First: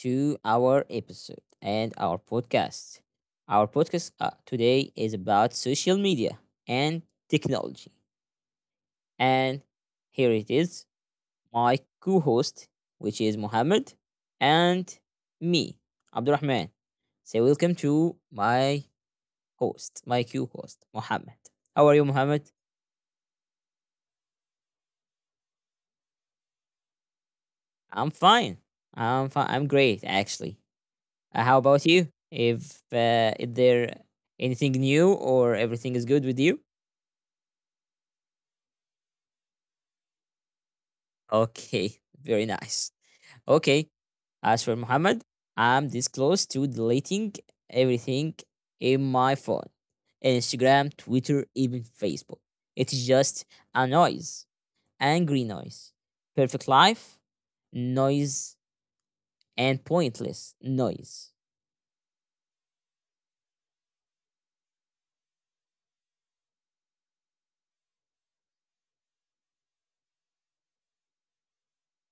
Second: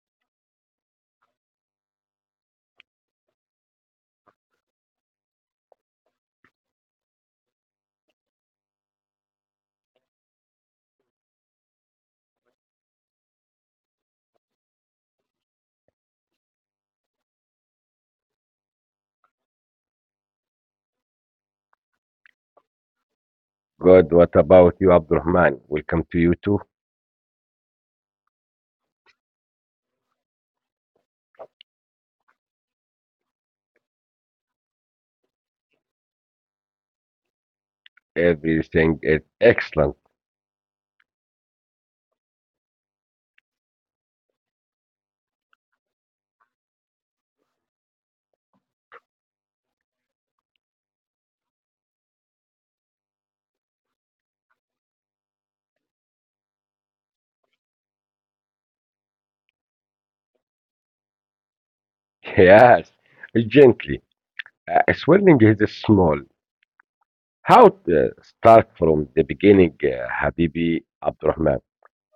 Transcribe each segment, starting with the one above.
to our episode and our podcast. Our podcast today is about social media and technology. And here it is, my co host, which is Mohammed, and me, Abdurrahman. So, welcome to my host, my co host, Mohammed. How are you, Mohammed? Good. What about you, Abdurrahman? Welcome to you too. I'm fine. I'm fine. I'm great, actually. How about you? If Is there anything new or everything is good with you? Everything is excellent. Okay, very nice. Okay, as for Muhammad, I'm this close to deleting everything in my phone. Instagram, Twitter, even Facebook. It's just a noise, angry noise. Perfect life, noise, and pointless noise. Yes, gently. Swelling is small. How to start from the beginning, Habibi Abdurrahman?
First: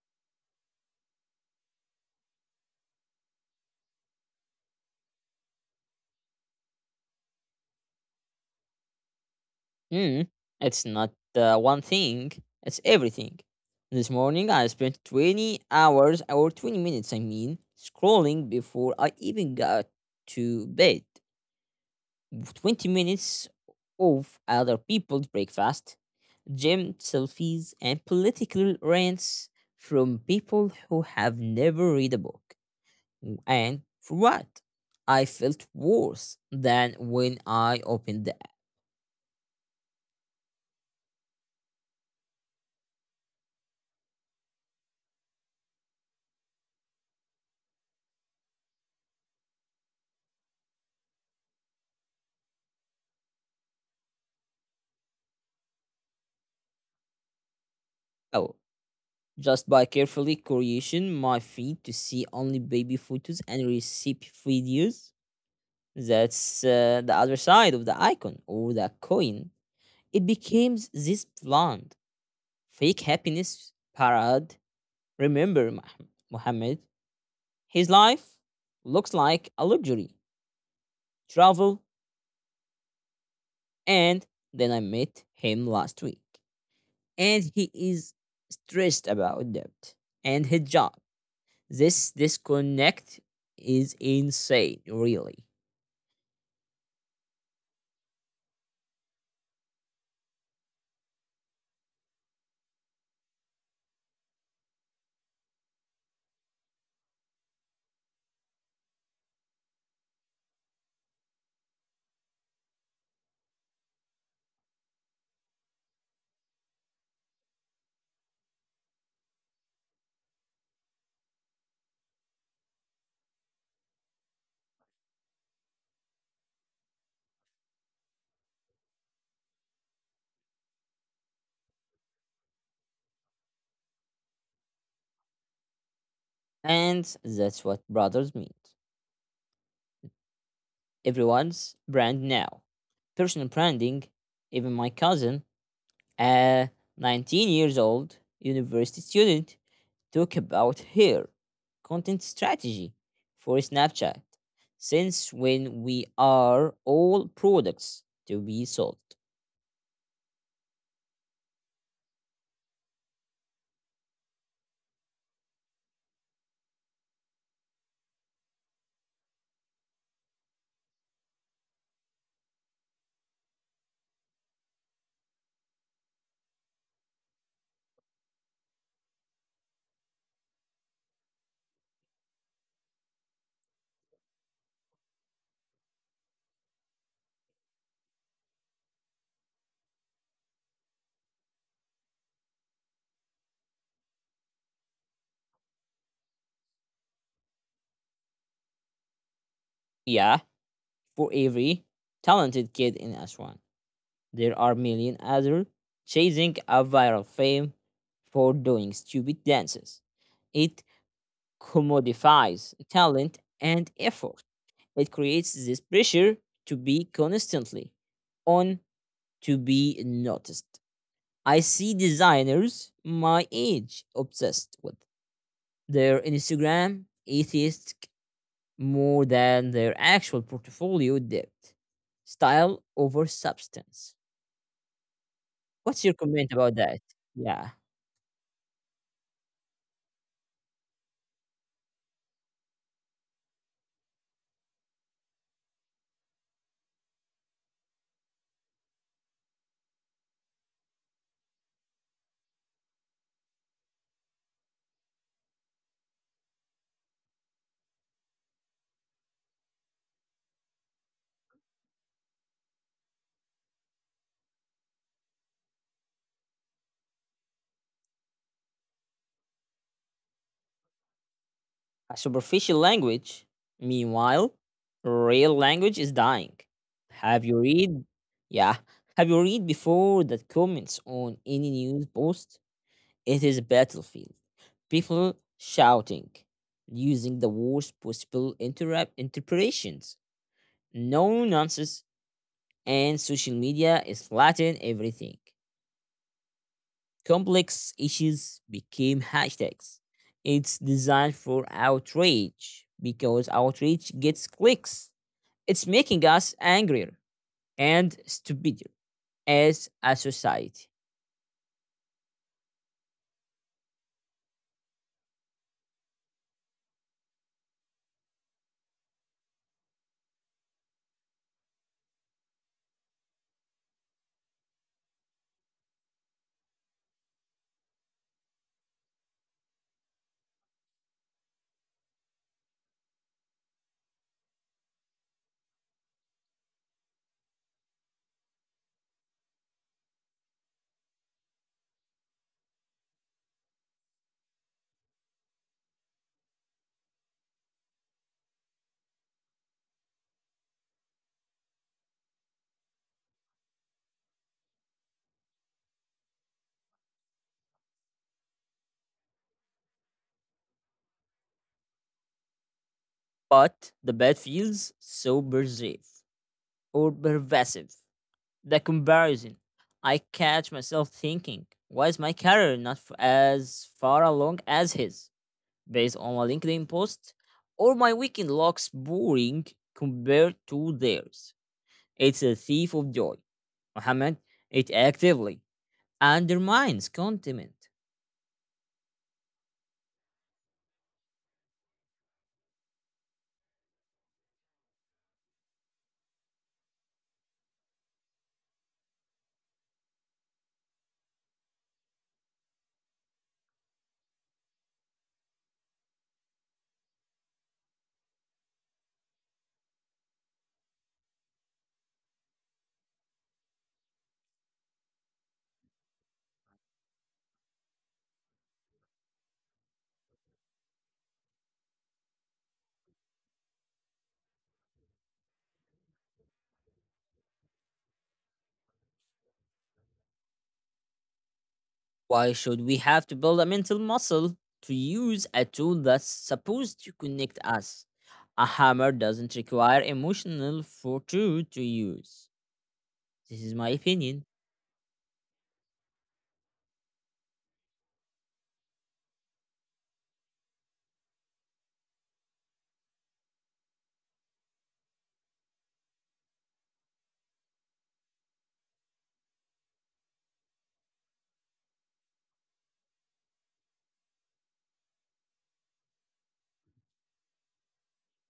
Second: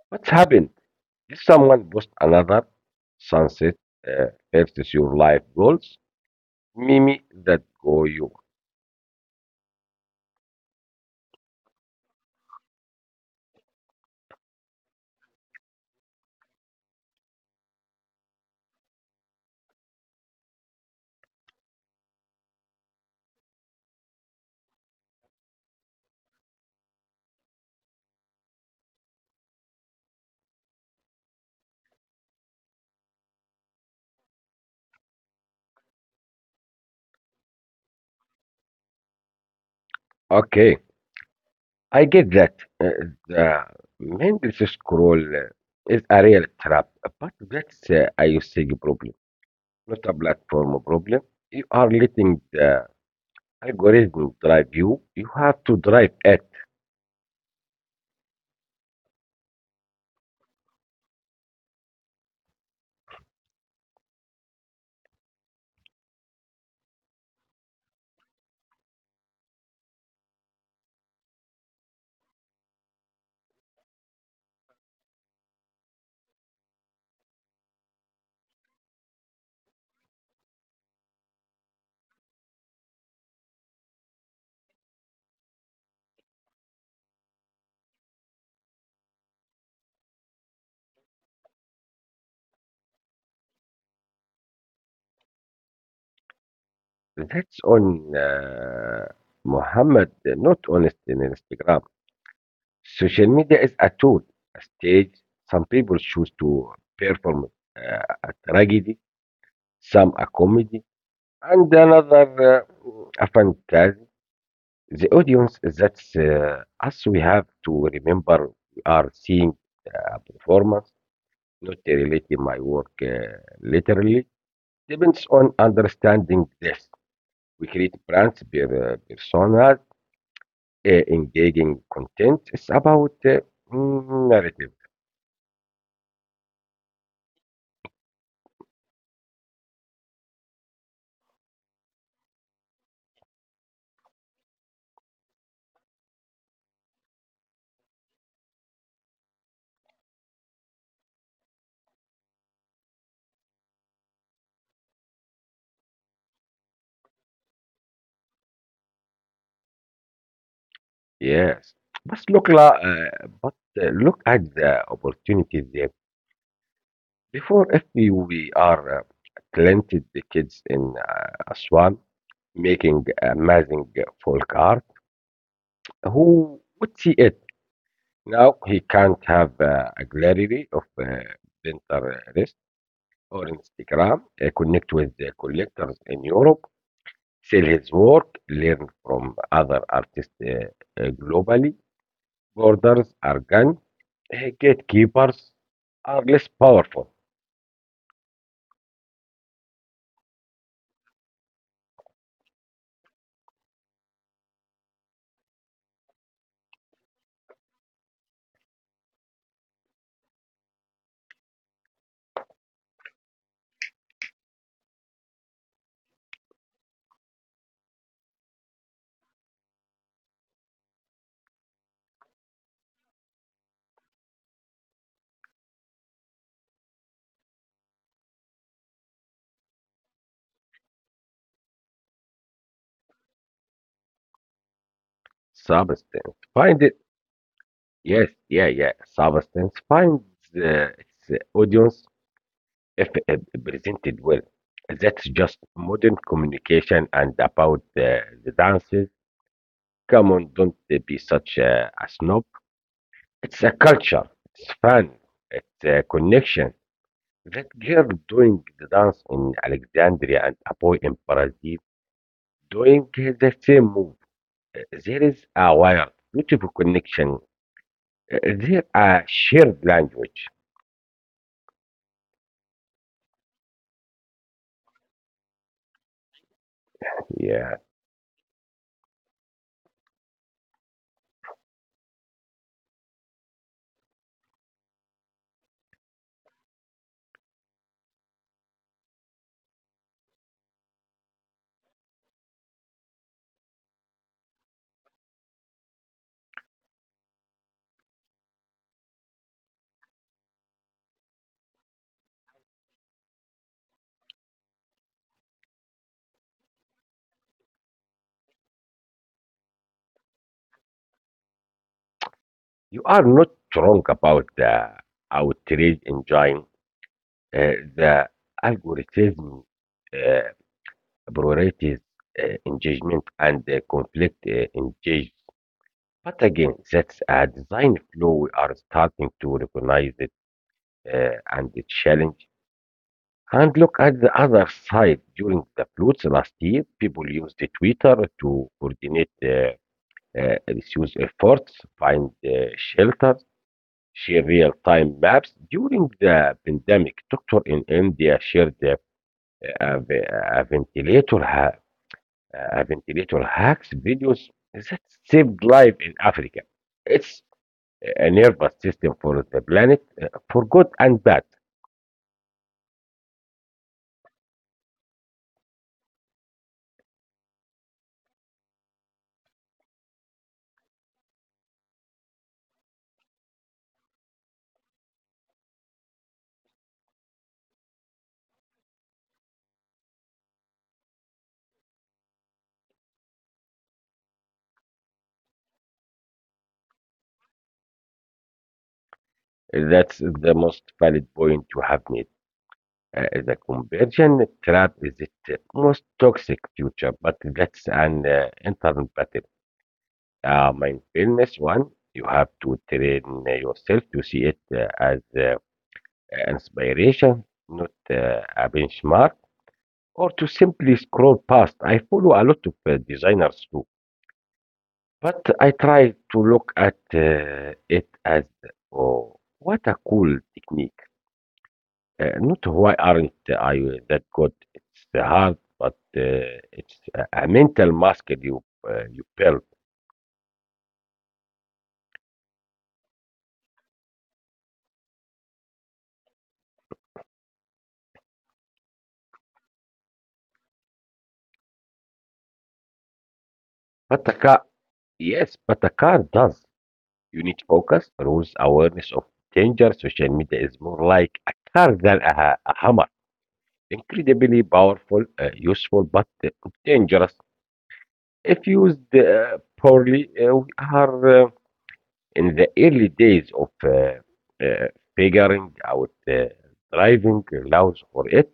What's happened? Did someone post another sunset uh, versus your life goals? Mimi, that go you. Mm, it's not one thing, it's everything. This morning I spent 20 hours, or 20 minutes, I mean, scrolling before I even got to bed. 20 minutes of other people's breakfast, gym selfies, and political rants from people who have never read a book. And for what? I felt worse than when I opened the app. Okay, I get that. Uh, the mindless scroll is a real trap, but that's a usage problem, not a platform problem. You are letting the algorithm drive you. You have to drive it. Oh, just by carefully creation my feed to see only baby photos and recipe videos. That's the other side of the icon or the coin. It becomes this bland, fake happiness parade. Remember, Muhammad, his life looks like a luxury, travel, and then I met him last week. And he is stressed about debt and his job. This disconnect is insane, really. That's on Muhammad, not on in Instagram. Social media is a tool, a stage. Some people choose to perform a tragedy, some a comedy, and another a fantasy. The audience, that's us. We have to remember we are seeing a performance, not relating my work literally. Depends on understanding this. We create brands, personas, uh, engaging content. It's about narrative. And that's what brothers mean. Everyone's brand now. Personal branding, even my cousin, a 19 years old university student, talk about her content strategy for Snapchat since when we are all products to be sold. Yes. But but look at the opportunities there. Before, if we are planted the kids in Aswan making amazing folk art, who would see it? Now he can't have a gallery of Pinterest or Instagram, connect with the collectors in Europe, sell his work, learn from other artists globally. Borders are gone. Gatekeepers are less powerful. Yeah, for every talented kid in Aswan. There are million others chasing a viral fame for doing stupid dances. It commodifies talent and effort. It creates this pressure to be constantly on to be noticed. I see designers my age obsessed with their Instagram aesthetic more than their actual portfolio depth. Style over substance. What's your Substance comment about find that? it. Yeah. Yes, yeah, yeah. Substance finds uh, its audience if presented well. That's just modern communication. And about the dances, come on, don't be such a snob. It's a culture, it's fun, it's a connection. That girl doing the dance in Alexandria and a boy in Brazil doing the same move. There is a wild, beautiful connection. Uh, There a shared language. A superficial language, meanwhile, real language is dying. Have you Yeah, read? Yeah, have you read before that comments on any news post? It is a battlefield. People shouting, using the worst possible interrupt interpretations. No nonsense, and social media is flattening everything. Complex issues became hashtags. It's designed for outrage because outrage gets clicks. It's making us angrier and stupider as a society. you are not wrong about the outrage enjoying the algorithm uh, priorities engagement and conflict engagement. But again, that's a design flaw we are starting to recognize it, and the challenge. And look at the other side. During the floods last year, people used the Twitter to coordinate rescue efforts, find shelters, share real-time maps. During the pandemic, doctor in India shared a, a a ventilator hacks videos that saved life in Africa. It's a nervous system for the planet, for good and bad. But the bad feels so pervasive. The comparison. I catch myself thinking, why is my career not f- as far along as his? Based on my LinkedIn post, or my weekend looks boring compared to theirs. It's a thief of joy. Mohammed, it actively undermines contentment. That's the most valid point you have made. The conversion trap is the most toxic future, but that's an internal battle. Mindfulness one, you have to train yourself to see it as inspiration, not a benchmark, or to simply scroll past. I follow a lot of designers. But I try to look at it as, oh, what a cool technique. Not why aren't I that good? It's hard, but it's a mental mask you build. Why should we have to build a mental muscle to use a tool that's supposed to connect us? A hammer doesn't require emotional fortitude to use. This is my But a opinion. car, yes, but a car does. You need focus, rules, awareness of danger. Social media is more like a car than a hammer. Incredibly powerful, useful, but dangerous. If used poorly, we are. In the early days of uh, figuring out the driving laws for it,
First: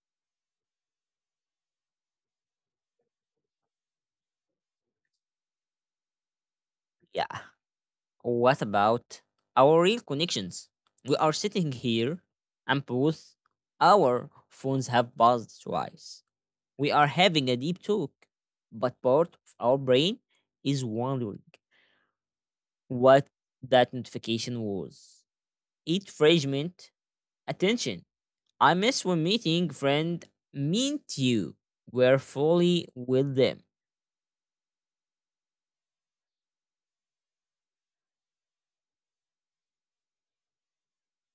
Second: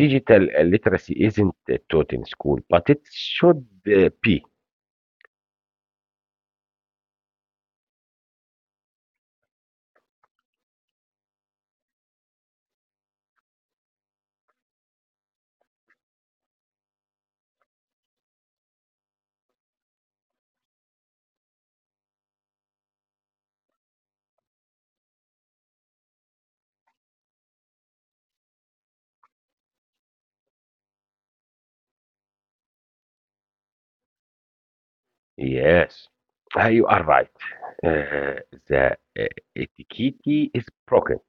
digital literacy isn't taught in school, but it should be. Yeah. What about our real connections? We are sitting here and both our phones have buzzed twice. We are having a deep talk, but part of our brain is wondering what that notification was. It fragment attention. I miss when meeting friend meant you were fully with them, Yes, you are right. Uh, the etiquette is broken,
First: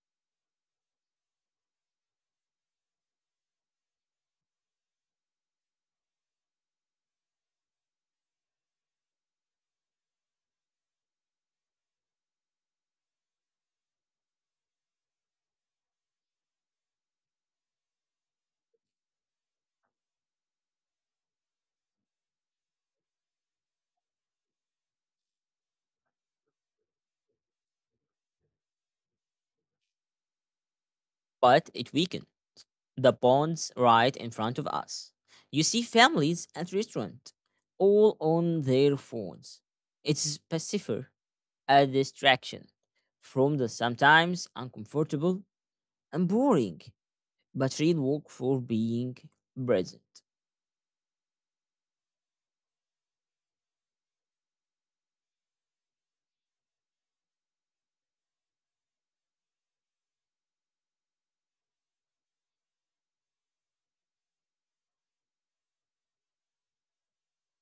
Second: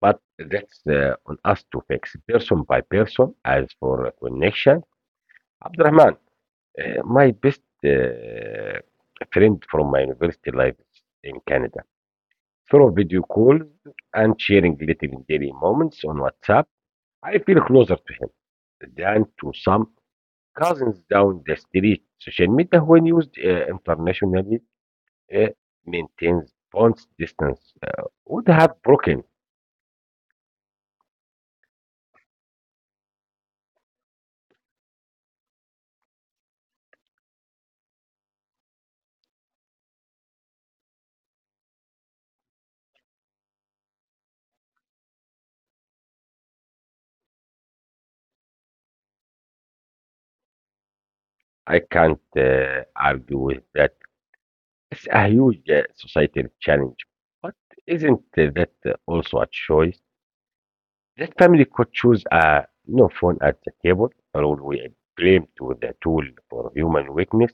but that's on us to fix person by person. As for connection, Abdurrahman, my best friend from my university life in Canada. Through video calls and sharing little daily moments on WhatsApp, I feel closer to him than to some cousins down the street. Social media, when used internationally, uh, maintains bonds distance would have broken. but it weakened. The ponds right in front of us. You see families at restaurant, all on their phones. It's pacifier, a distraction from the sometimes uncomfortable and boring, but real work for being present. I can't argue with that. It's a huge societal challenge, but isn't that also a choice? That family could choose a no phone at the table, or would we blame to the tool for human weakness?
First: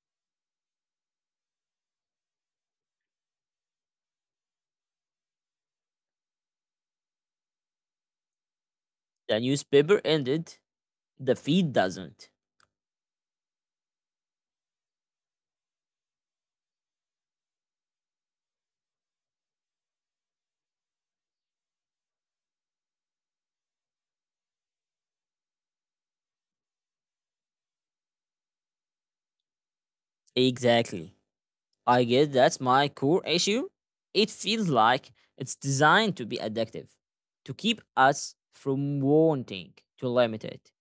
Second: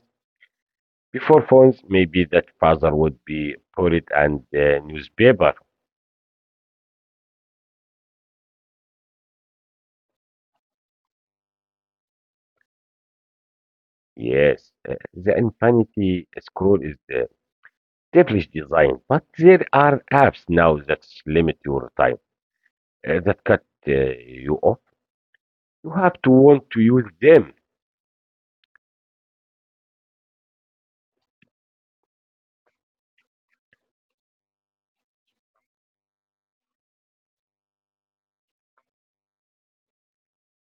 Before phones, maybe that father would be poet and newspaper. The newspaper ended, the feed doesn't. Yes, the infinity scroll is devilish design, but there are apps now that limit your time, that cut you off. You have to want to use them. Exactly. I guess that's my core issue. It feels like it's designed to be addictive, to keep us from wanting to limit it.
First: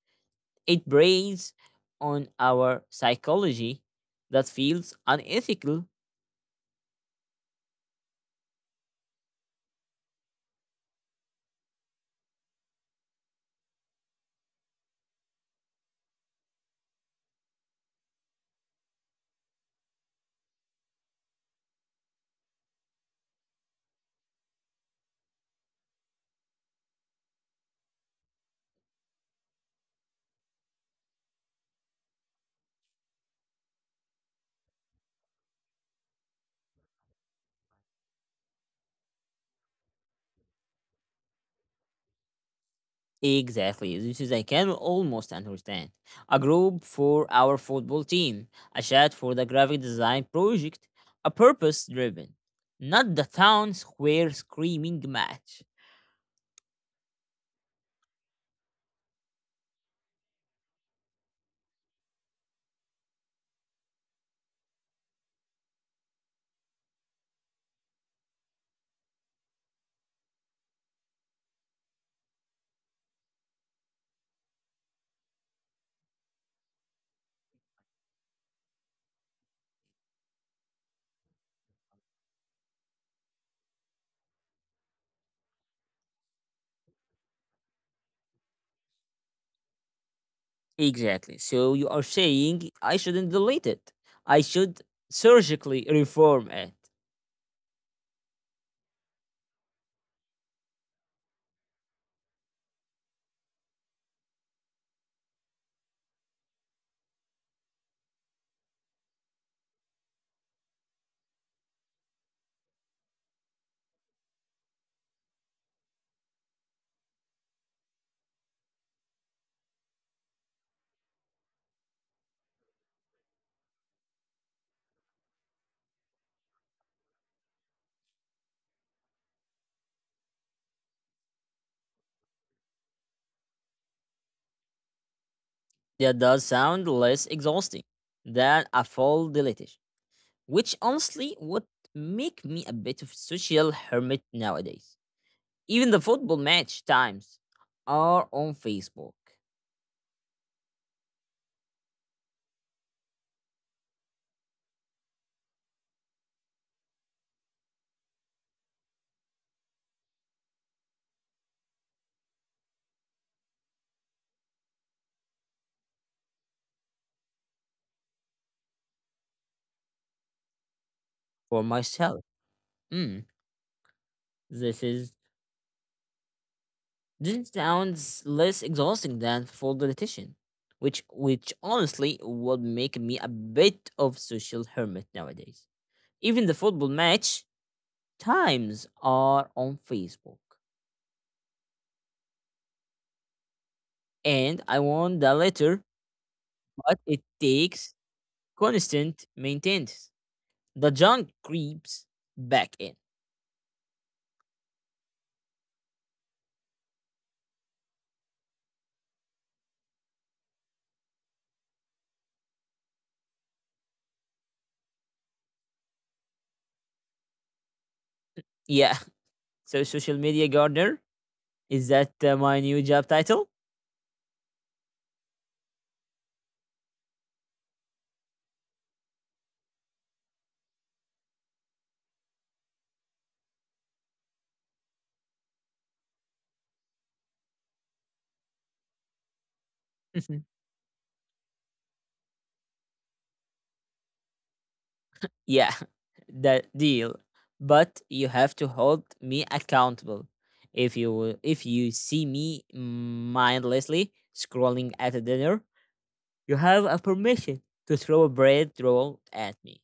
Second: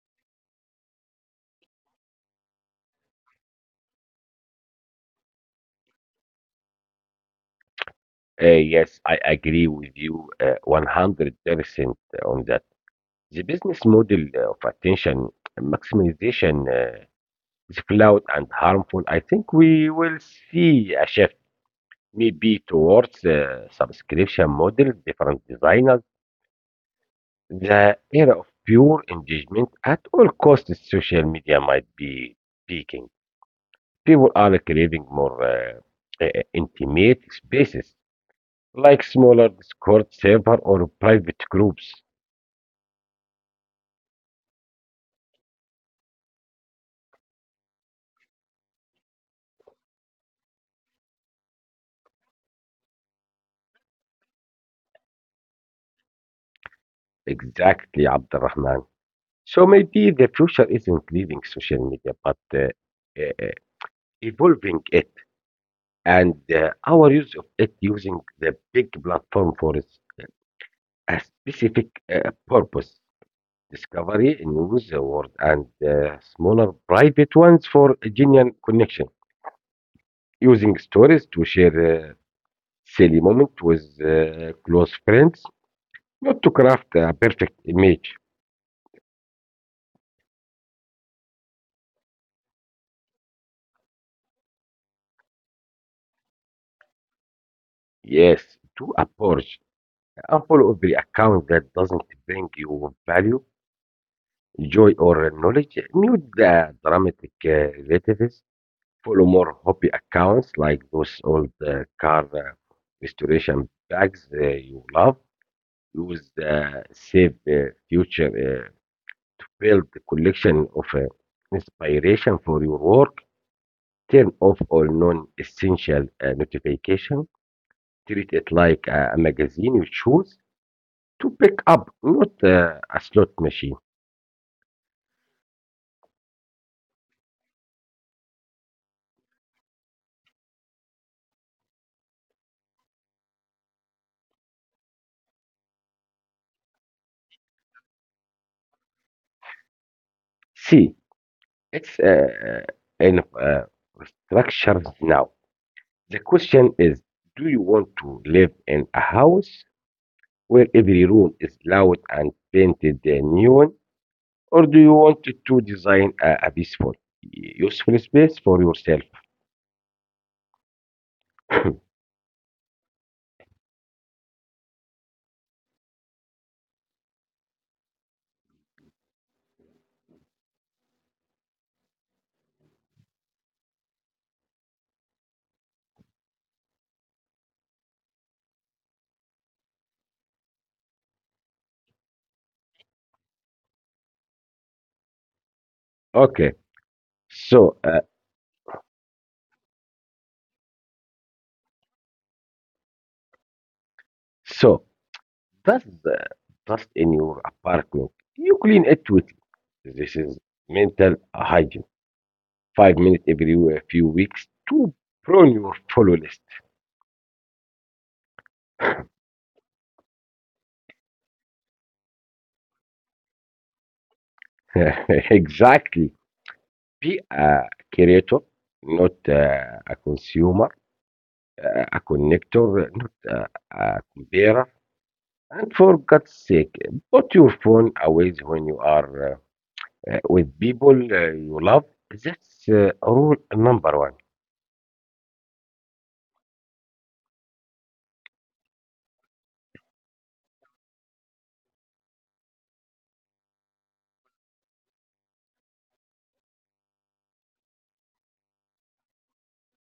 It preys on our psychology that feels unethical. Yes, I agree with you 100% on that. The business model of attention maximization is flawed and harmful. I think we will see a shift maybe towards subscription model, different designers, the era of pure engagement at all costs, social media might be peaking. People are craving more intimate spaces, like smaller Discord server or private groups. Exactly, this is I can almost understand. A group for our football team, a chat for the graphic design project, a purpose driven, not the town square screaming match. Exactly, Abdurrahman. So maybe the future isn't leaving social media, but uh, uh, evolving it and our use of it, using the big platform for its a specific purpose discovery, news, word, and smaller private ones for genuine connection. Using stories to share silly moments with close friends, not to craft a perfect image. Exactly. So you are saying I shouldn't delete it. I should surgically reform it. Yes, to approach. Unfollow every account that doesn't bring you value, joy, or knowledge. Mute the dramatic relatives, follow more hobby accounts like those old car restoration bags you love. Use the save future to build a collection of inspiration for your work. Turn off all non-essential notifications. Treat it like a magazine you choose to pick up, not a slot machine. That does sound less exhausting than a full deletion, which honestly would make me a bit of a social hermit nowadays. Even the football match times are on Facebook See, it's uh, in uh, structures now. The question is, do you want to live in a house where every room is loud and painted neon, or do you want to design a peaceful, useful space for yourself? for myself. Mm, this is this sounds less exhausting than full deletion, which honestly would make me a bit of social hermit nowadays. Even the football match times are on Facebook, and I want the letter, Okay, but it so takes uh, constant maintenance. The junk creeps back in. so does the dust in your apartment? You clean it with, this is mental hygiene. 5 minutes every few weeks to prune your follow list. Yeah. So, social media gardener is that my new job title? Exactly. Be a creator, not a consumer, a connector, not a comparer. And for God's sake, put your phone away when you are with people you love. That's rule number one. Yeah, that deal. But you have to hold me accountable. If you see me mindlessly scrolling at a dinner, you have a permission to throw a bread roll at me.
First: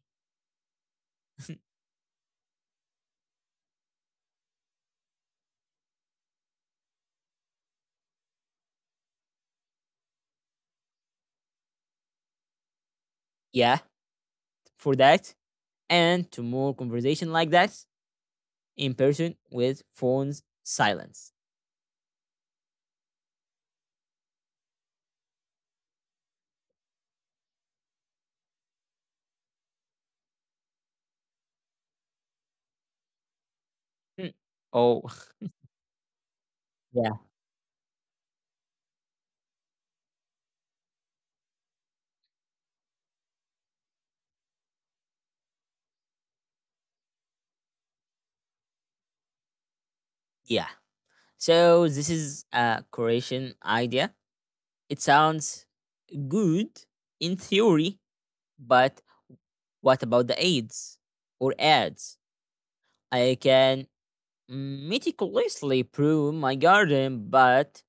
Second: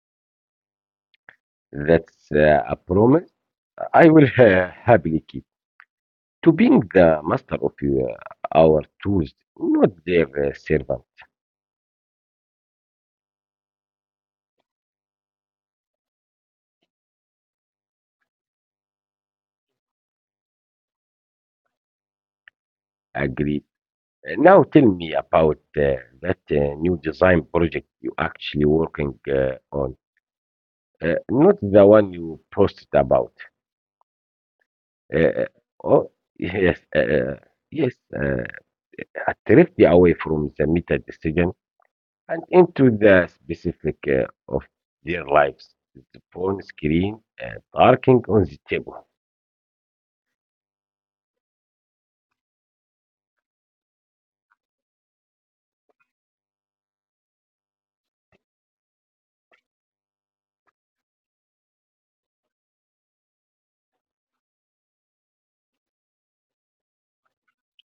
That's a promise I will happily keep. To being the master of your, our tools, not their servant. Yeah, for that and to more conversation like that in person with phones silence. Agreed. Now tell me about that new design project you actually working on. Not the one you posted about. Hmm. Oh Uh, uh, oh, yes, yeah, yes. A drift away from the meta decision and into the specific of their lives. The phone screen, darkening on the table. yeah. So this is a Croatian idea. It sounds good in theory, but what about the AIDS or ads? I can meticulously prune my garden, but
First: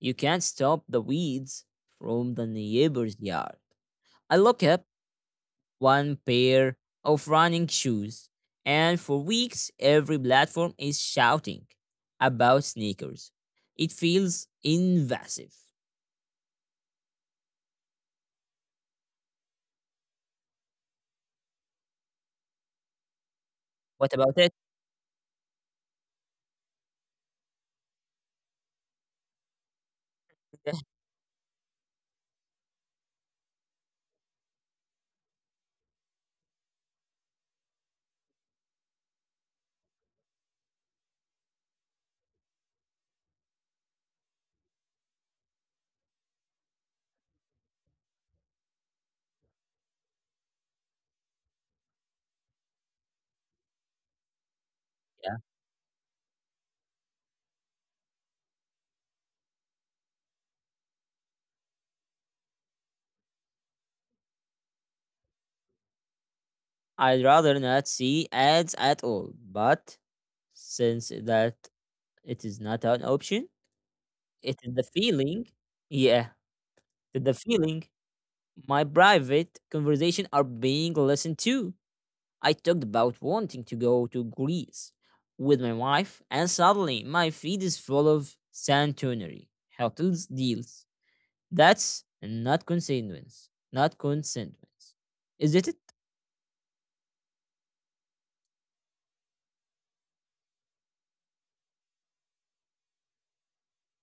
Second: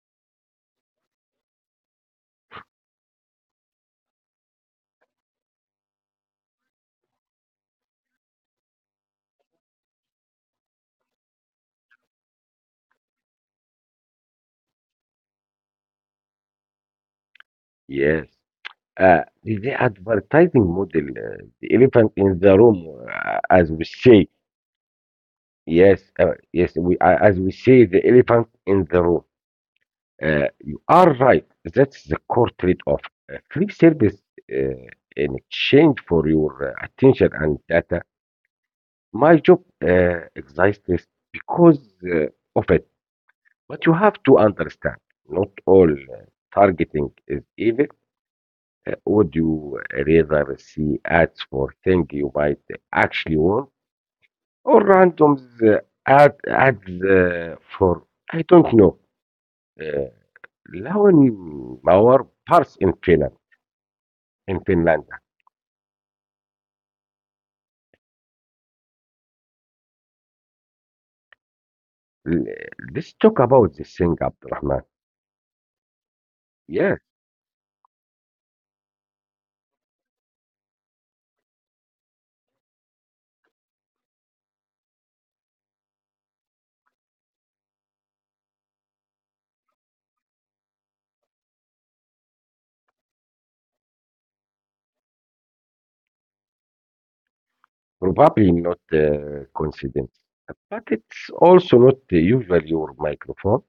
you can't stop the weeds from the neighbor's yard. I look up one pair of running shoes, and for weeks every platform is shouting about sneakers. It feels invasive. Yes. The advertising model, the elephant in the room, as we What say. about it? Yes, yes. We, as we say, the elephant in the room. Yeah, You are right. That's the core trade-off. Free service uh, in exchange for your attention and data. My job exists because uh, of it. But you have to understand, not all targeting is evil. Would you rather see ads for things you might actually want, or yeah. randoms ad ads for I don't know? Uh, Lawn our parts in Finland. I'd rather not see ads at all, but since that it L- is not an Let's option, talk about this thing, it is the Abdurrahman. feeling. Yeah, Yes, it is the feeling. My private conversation are being listened to. I talked about wanting to go to Greece with my wife, and suddenly my feed is full of Santorini hotels deals. That's not coincidence. Not coincidence. Is it? probably not coincidence, but it's also not usual your microphone.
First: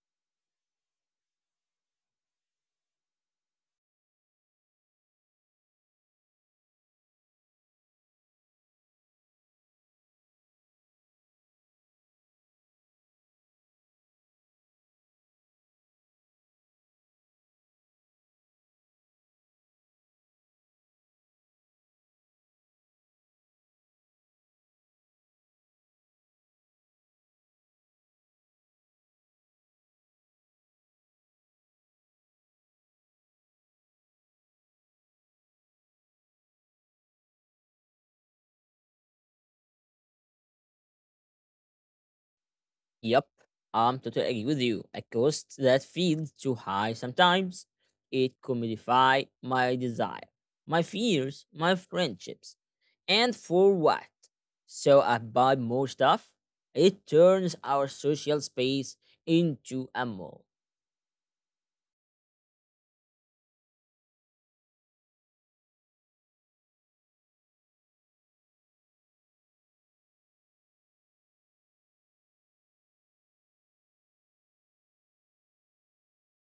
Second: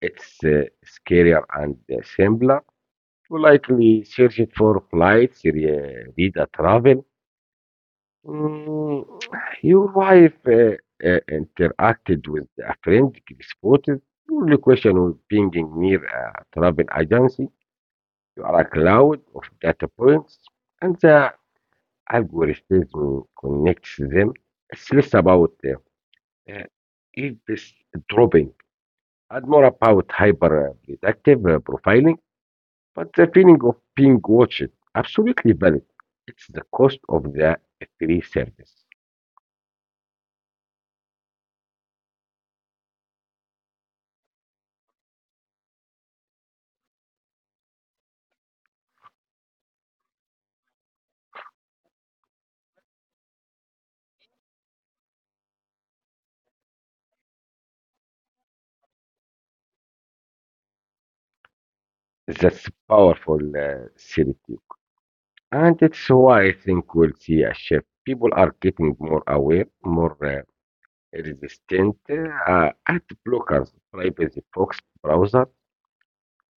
It's scarier and simpler. You likely search it for flights, read a travel. Mm, your wife interacted with a friend, Chris Potter. Only question was being near a travel agency. You are a cloud of data points, and the algorithm connects them. It's less about uh, eavesdropping dropping and more about hyper predictive profiling. But the feeling of being watched, absolutely valid. It's the cost of the free service. Yep, I'm totally agree with you. A cost that feels too high sometimes. It commodifies my desire, my fears, my friendships. And for what? So I buy more stuff. It turns our social space into a mall. That's powerful seriously. And it's why I think we'll see a shift. People are getting more aware, more resistant, ad blockers, privacy focused browser.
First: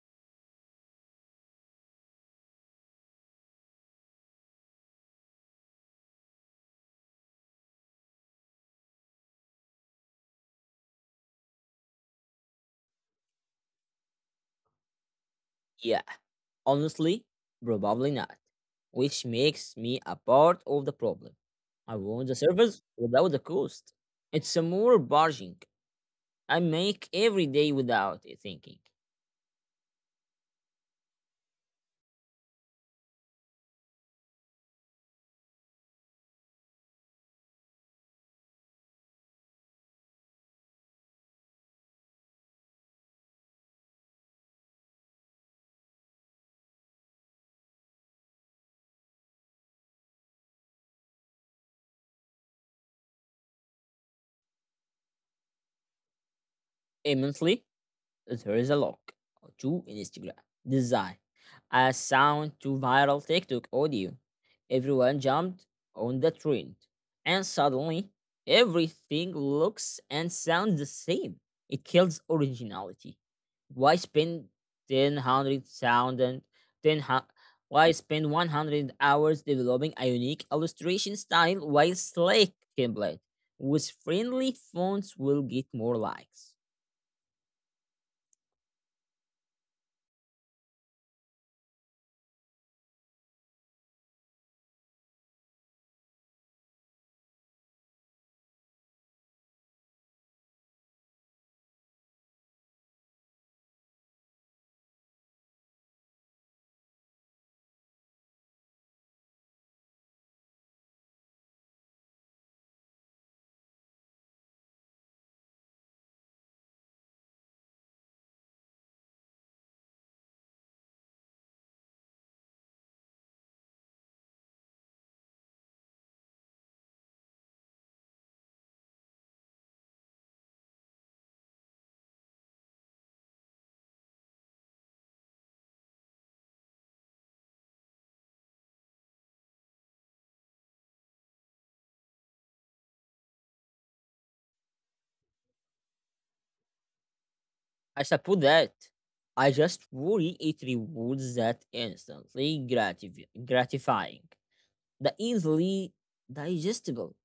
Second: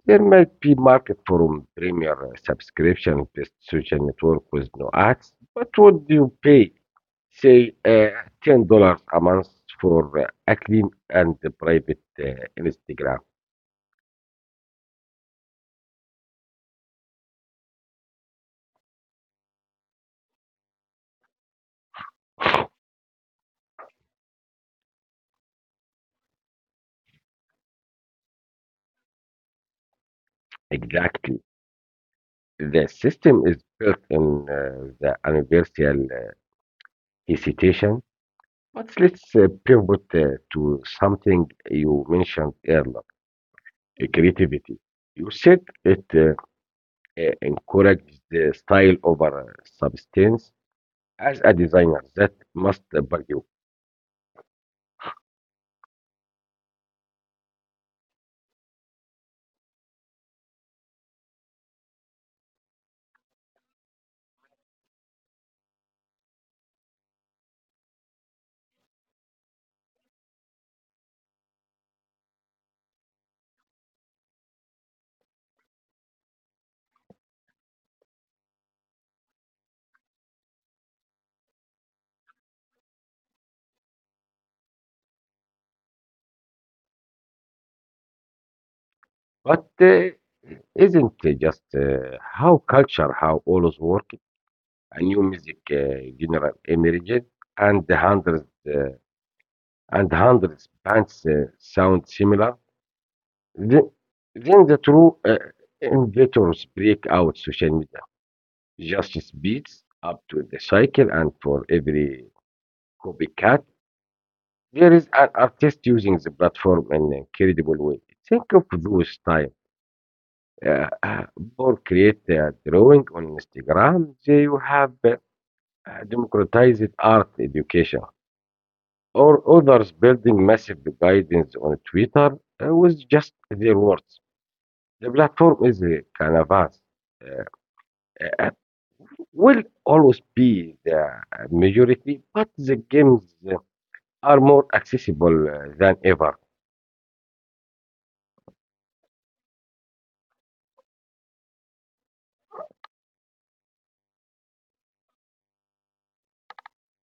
There might be market for premier subscription-based social network with no ads, but would you pay, say, $10 a month for a clean and private Instagram? Yeah, honestly, probably not. Which makes me a part of the problem. I want the service without the cost. It's a more barging. I make every day without thinking. Exactly. The system is built in the universal hesitation, but let's pivot to something you mentioned earlier. Creativity. You said it encourages the style over substance as a designer that must bug you. Immensely, there is a lock to Instagram design. A sound to viral TikTok audio. Everyone jumped on the trend. And suddenly, everything looks and sounds the same. It kills originality. Why spend 10,000, 10, hu- why spend 100 hours developing a unique illustration style while Slack template with friendly fonts will get more likes? But isn't it just how culture, how always work, a new music general emerged and the hundreds and hundreds bands sound similar? Then, then the true inventors break out social media, just speeds up to the cycle, and for every copycat there is an artist using the platform in an incredible way. Think of those time uh, uh, or create a drawing on Instagram. There you have democratized art education, or others building massive guidance on Twitter with just their words. The platform is a canvas. Uh, uh, uh, will always be the majority, but the games uh, are more accessible than ever. I support that. I just worry it rewards that instantly gratifying, the easily digestible.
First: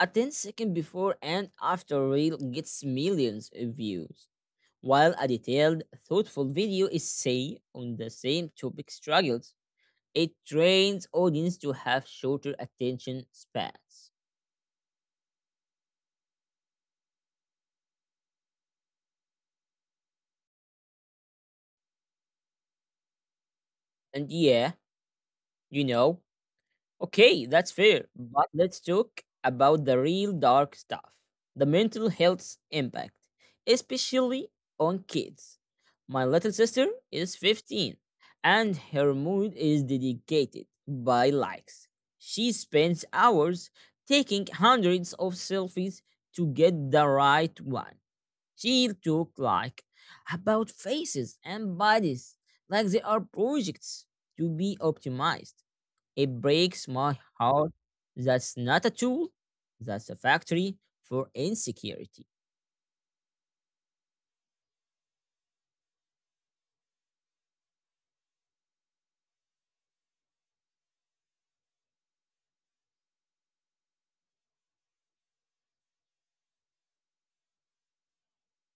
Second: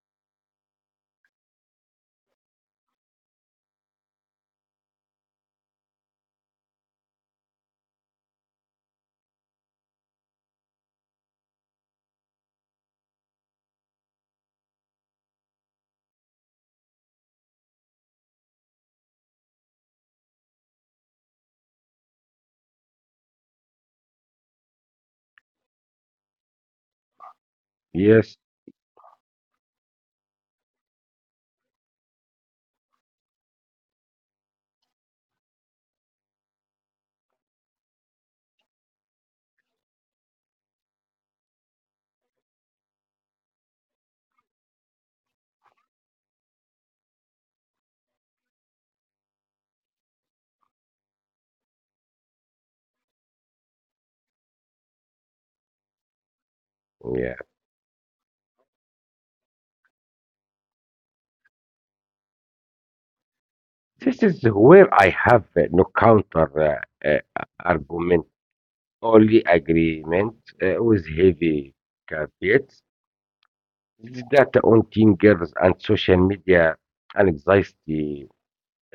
A ten-second before and after reel gets millions of views, while a detailed, thoughtful video is, say, on the same topic struggles. It trains audience to have shorter attention spans. And yeah, you know, okay, that's fair. Yes, But let's talk about the real dark stuff, the mental health impact, especially on kids. My little sister is 15 and her mood is dedicated by likes. She spends hours taking hundreds of selfies to get the right one. She'll talk like about faces and bodies like they are projects to be optimized, it breaks my yeah. heart. That's not a tool, that's a factory for insecurity. This is where I have no counter argument, only agreement with heavy caveats. This data on teen girls and social media and anxiety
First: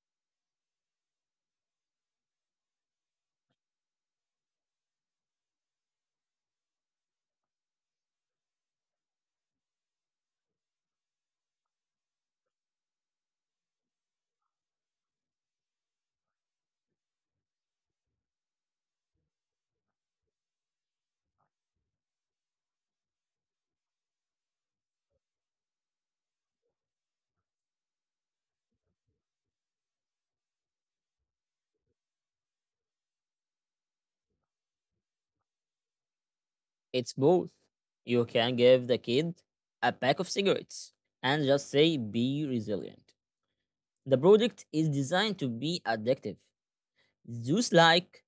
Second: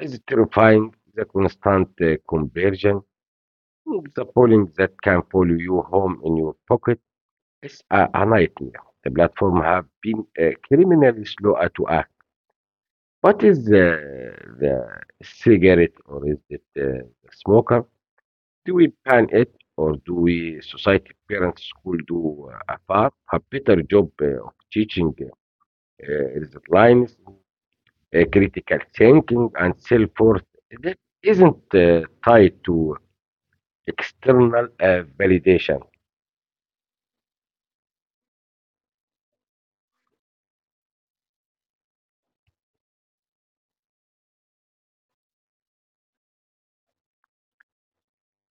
is terrifying. The constant conversion, the polling that can follow you home in your pocket is a nightmare. The platform have been criminally slow at to act. What is the cigarette or is it the smoker? Do we plan it or do we society, parents, school do a far a better job of teaching resilience, critical thinking, and so forth that isn't tied to external validation? It's both. You can give the kid a pack of cigarettes and just say, be resilient. The product is designed to be addictive. Zeus like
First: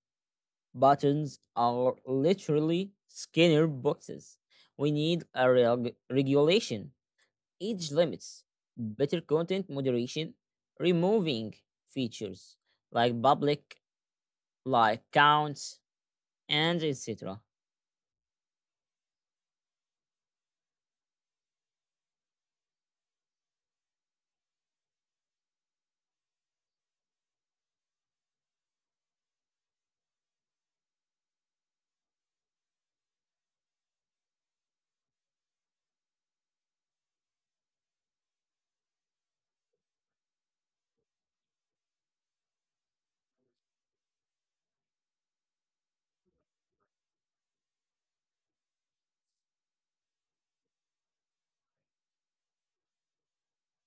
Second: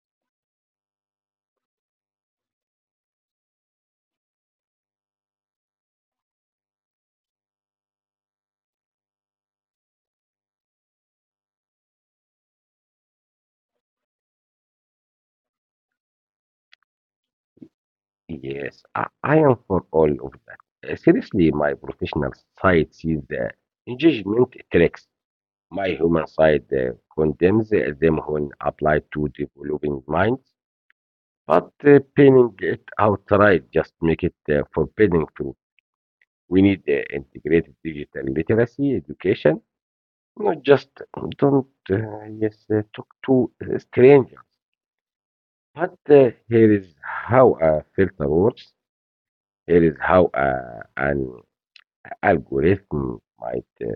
buttons are literally Skinner boxes. We need a regulation, age limits, better content moderation, removing features like public like counts and etc. Yes, I am for all of that. Seriously, my professional side sees the engagement tricks. My human side condemns them when applied to developing minds. But, pinning it outright just make it forbidden to. We need integrated digital literacy education, not just don't yes talk to strangers. But here is how a filter works. Here is how an algorithm might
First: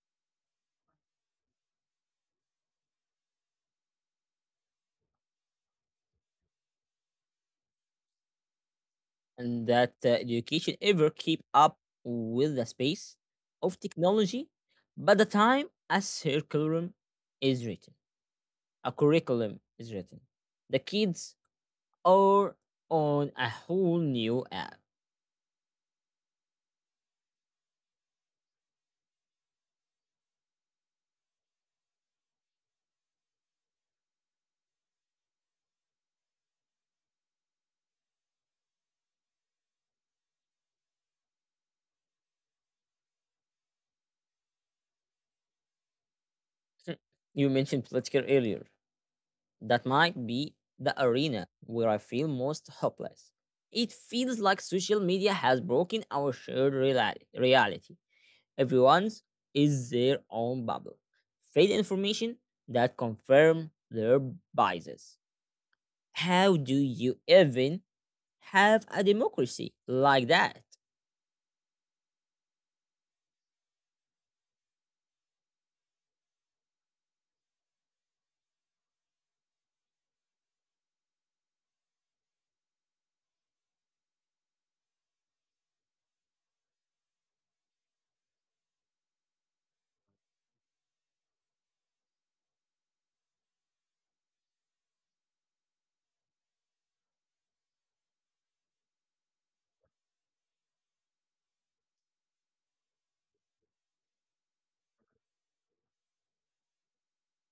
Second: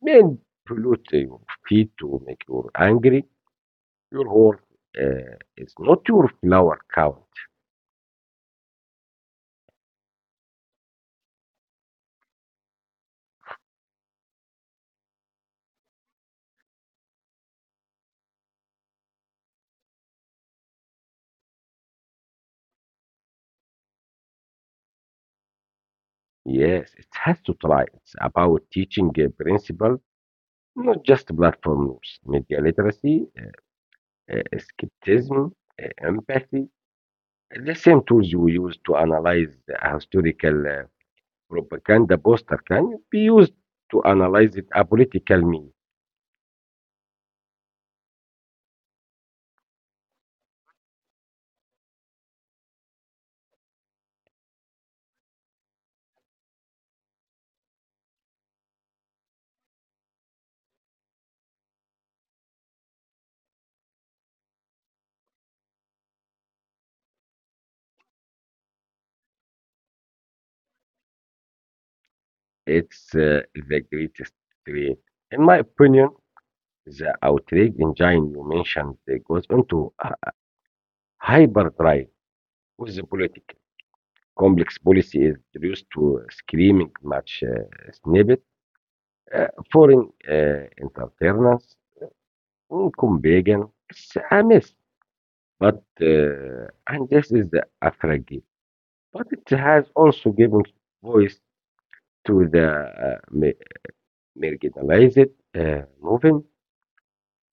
manipulate your feed to make you angry. Your work is not your flower count. And that education ever keep up with the space of technology by the time curriculum is written, a curriculum is written. The kids are on a whole new app. Yes, it has to try. It's about teaching a principle not just platform rules, media literacy, skepticism, empathy, the same tools you use to analyze a historical propaganda poster can be used to analyze it, a political meme. You mentioned political earlier. That might be the arena where I feel most hopeless. It feels like social media has broken our shared reality. Everyone's is their own bubble. Fake information that confirm their biases. How do you even have a democracy like that? It's the greatest trait. In my opinion, the outrage engine you mentioned goes into a hyperdrive with the political. Complex policy is reduced to a screaming match snippet. Eh, Foreign entrepreneurs income began a mess. But and this is a fragile, but it has also given voice to the uh, ma- marginalized movement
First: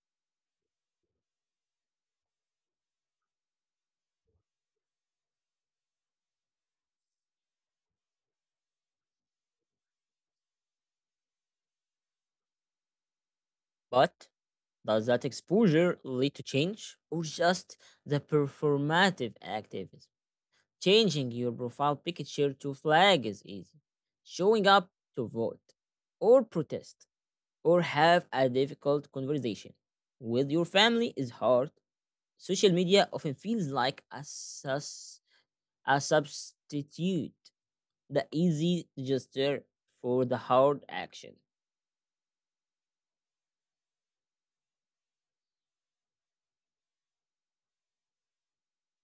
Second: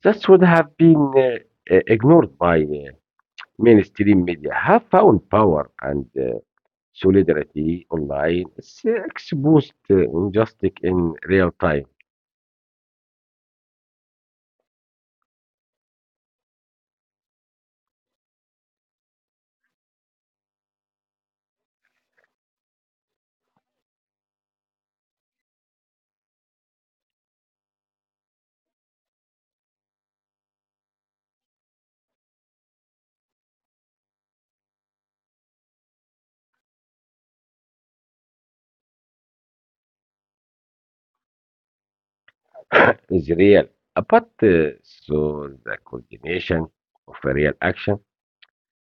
that would have been ignored by mainstream media. Have found power and solidarity online. It's exposed injustice in real time. But does that exposure lead to change or just the performative activism? Changing your profile picture to flag is easy. Showing up to vote or protest or have a difficult conversation with your family is hard. Social media often feels like a substitute, the easy gesture for the hard action. Is real, but so the coordination of a real action.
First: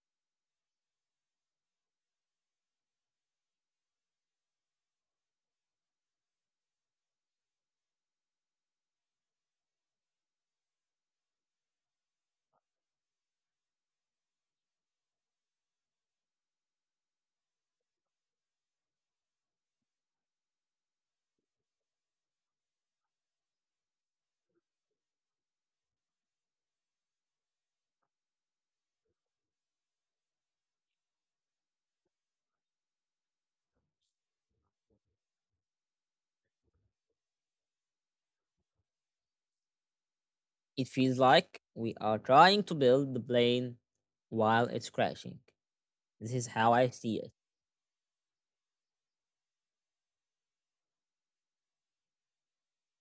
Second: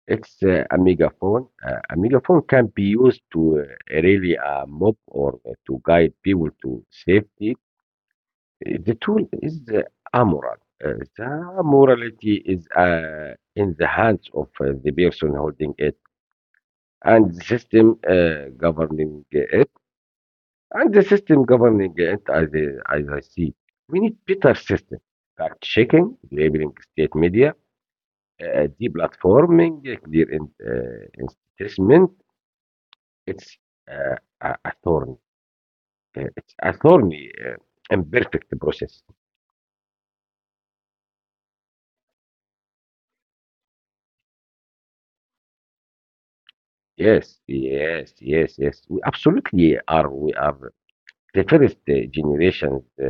It's a megaphone. A megaphone can be used to rally a mob or to guide people to safety. The tool is amoral. Uh, the morality is in the hands of the person holding it, and the system governing it. And the system governing it, as as I see, we need better system. Fact checking, labeling state media, deplatforming, clear in, investment. It's uh, a thorny, uh, it's a thorny, uh, imperfect process. It feels like we are trying to build the plane while it's crashing. This is how I see Yes, it. yes, yes, yes. We absolutely are. We are the first generation uh,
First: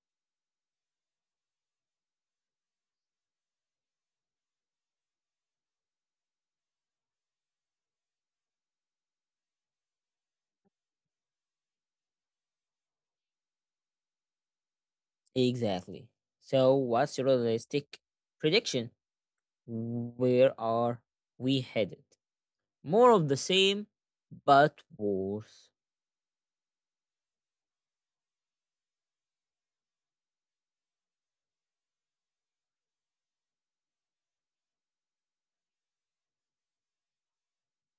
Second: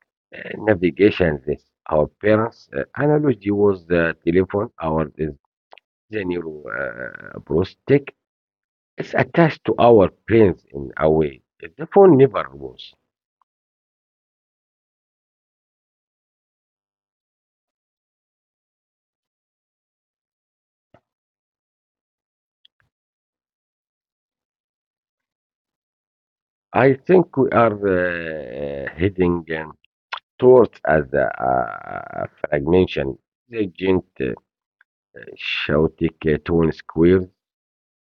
uh, navigation. This our parents' analogy was the telephone. Our is the new prosthetic. It's attached to our brains in a way. The phone never was. Exactly. So, what's your realistic prediction? Where are we headed? More of the same, but worse. I think we are heading towards as a fragmentation. The gent chaotic tone squares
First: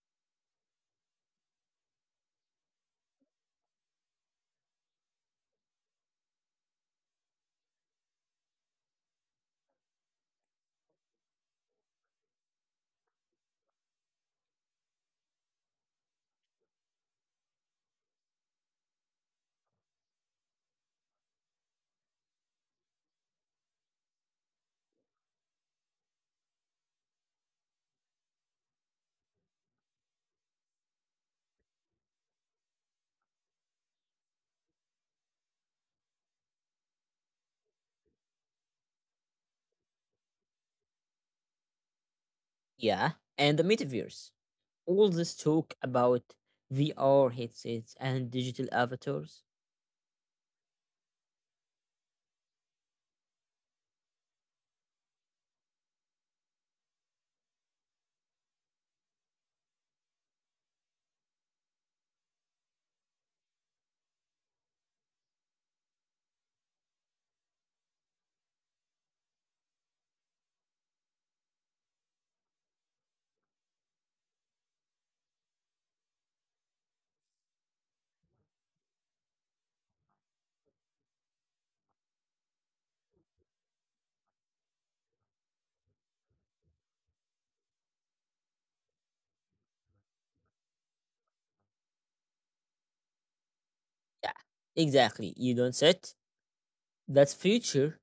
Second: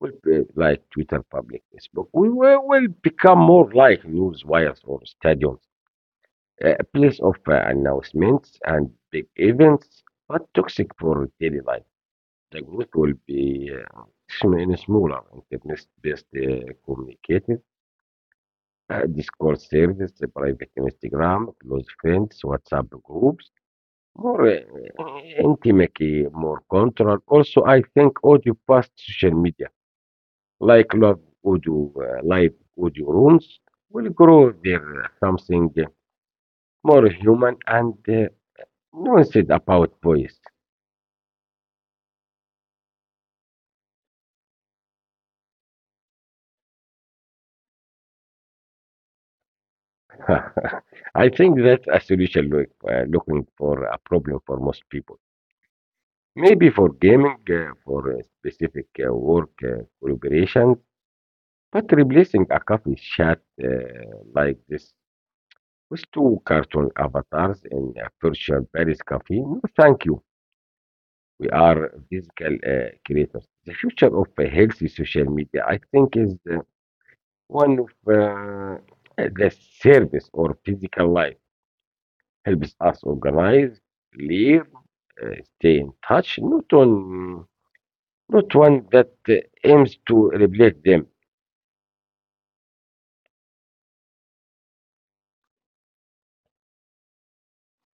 will be like Twitter, public Facebook. We will become more like news wires or stadiums, a place of announcements and big events, but toxic for daily life. The group will be smaller and text-based communicated, Discord service, private Instagram, close friends, WhatsApp groups, more intimacy, more control. Also, I think audio past social media, like live audio rooms, will grow there something more human and nuanced about voice. Yeah, and the metaverse, all this talk about VR headsets and digital avatars. I think that's a solution looking for a problem for most people. Maybe for gaming, for specific work collaborations, but replacing a coffee chat like this with two cartoon avatars in a virtual Paris cafe, no thank you. We are physical creators. The future of healthy social media, I think, is one of the service or physical life. Helps us organize, live, stay in touch, not on not one that aims to replace them. Yeah, exactly. You don't sit. That's future.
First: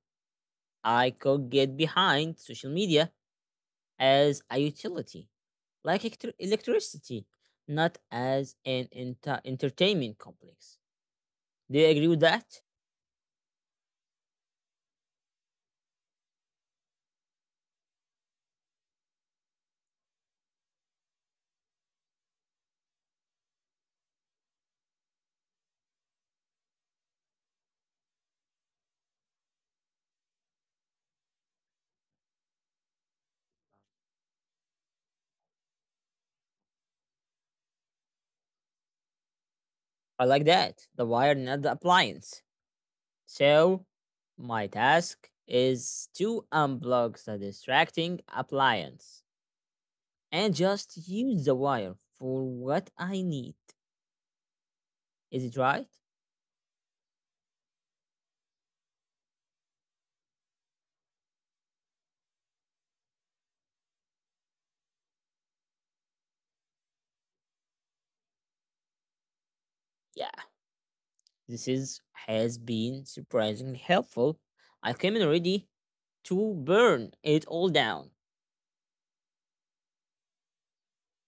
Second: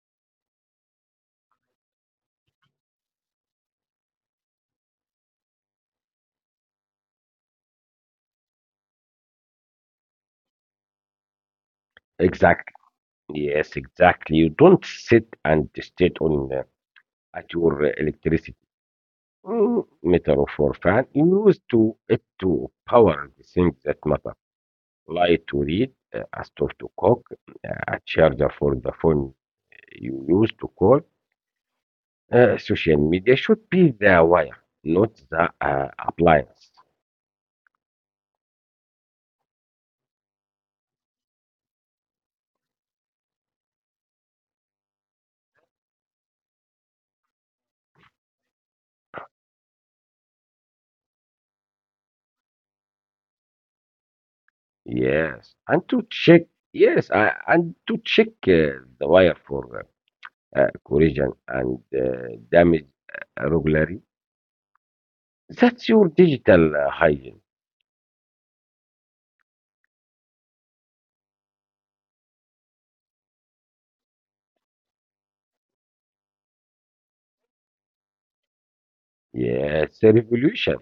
I could get behind social media as a utility, like electricity, not as an entertainment complex. Do you agree with that? Exactly. Yes, exactly. You don't sit and stay on at your electricity meter or for fan. You use to it to power the things that matter. Light to read, a stove to cook, a charger for the phone you use to call. Social media should be the wire, not the appliance. I like that. The wire, not the appliance. So, my task is to unplug the distracting appliance and just use the wire for what I need. Is it right? Yes, and to check, yes, and to check the wire for corrosion and damage regularly. That's your digital hygiene. Yeah, this is has been surprisingly helpful. I came in ready to burn it all down. Yes, the revolution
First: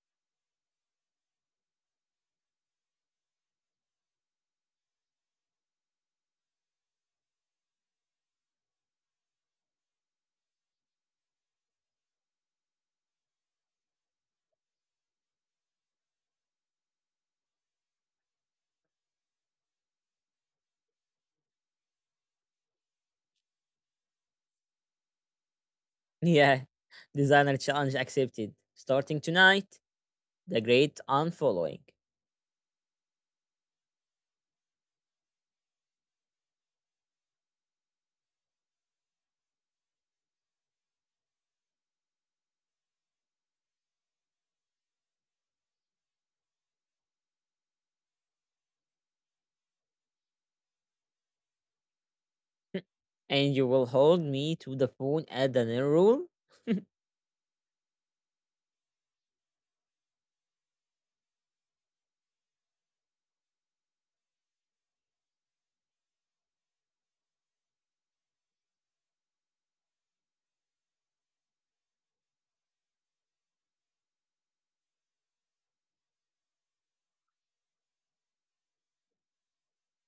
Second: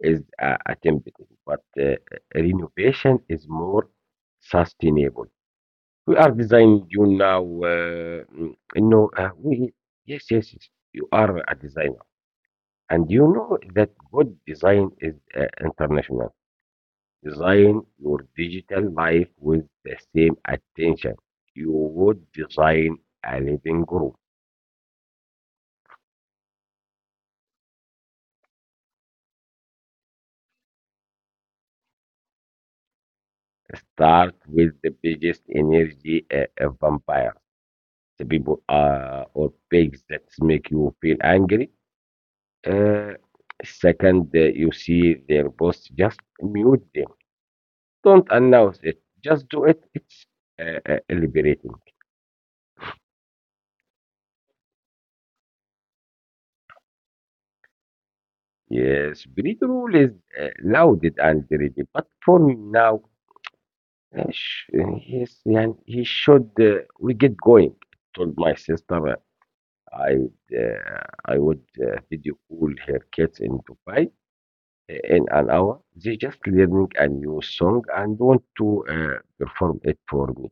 is attempted, but renovation is more sustainable. We are designing you now. Mm, no, we Yes, yes, yes. You are a designer, and you know that good design is international. Design your digital life with the same attention you would design a living room. Yeah, designer challenge accepted. Starting tonight, the great unfollowing. Start with the biggest energy vampire, the people or pigs that make you feel angry. Uh, Second, you see their boss, just mute them. Don't announce it. Just do it. It's liberating. And you will hold me to the phone at the dinner rule. Yes, Breed rule is loud and ready, but for now, Yes, and he should. We get going. Told my sister I I would video call her kids in Dubai in an hour. They just learning a new song and want to perform it for me.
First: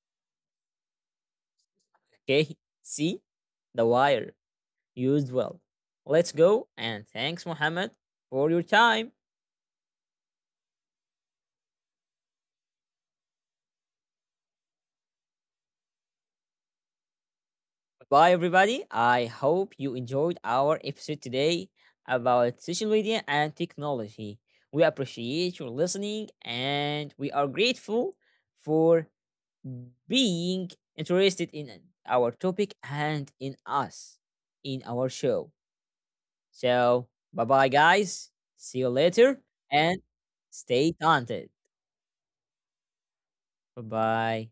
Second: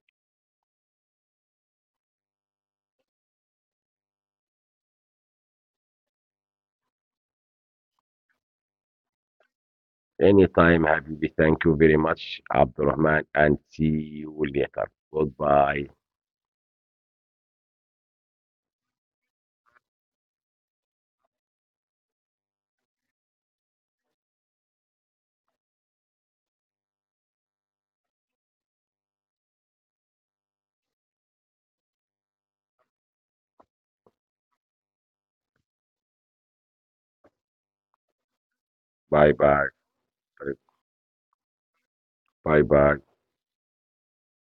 Okay, see? The wire used well. Let's go and thanks, Mohammed, for your time. Anytime, Habibi. Thank you very much, Abdurrahman, and see you later. Goodbye. Bye, everybody. I hope you enjoyed our episode today about social media and technology. We appreciate your listening and we are grateful for being interested in our topic and in us in our show. So, bye bye, guys. See you Bye later bye. and stay talented. Bye bye. Bye bye.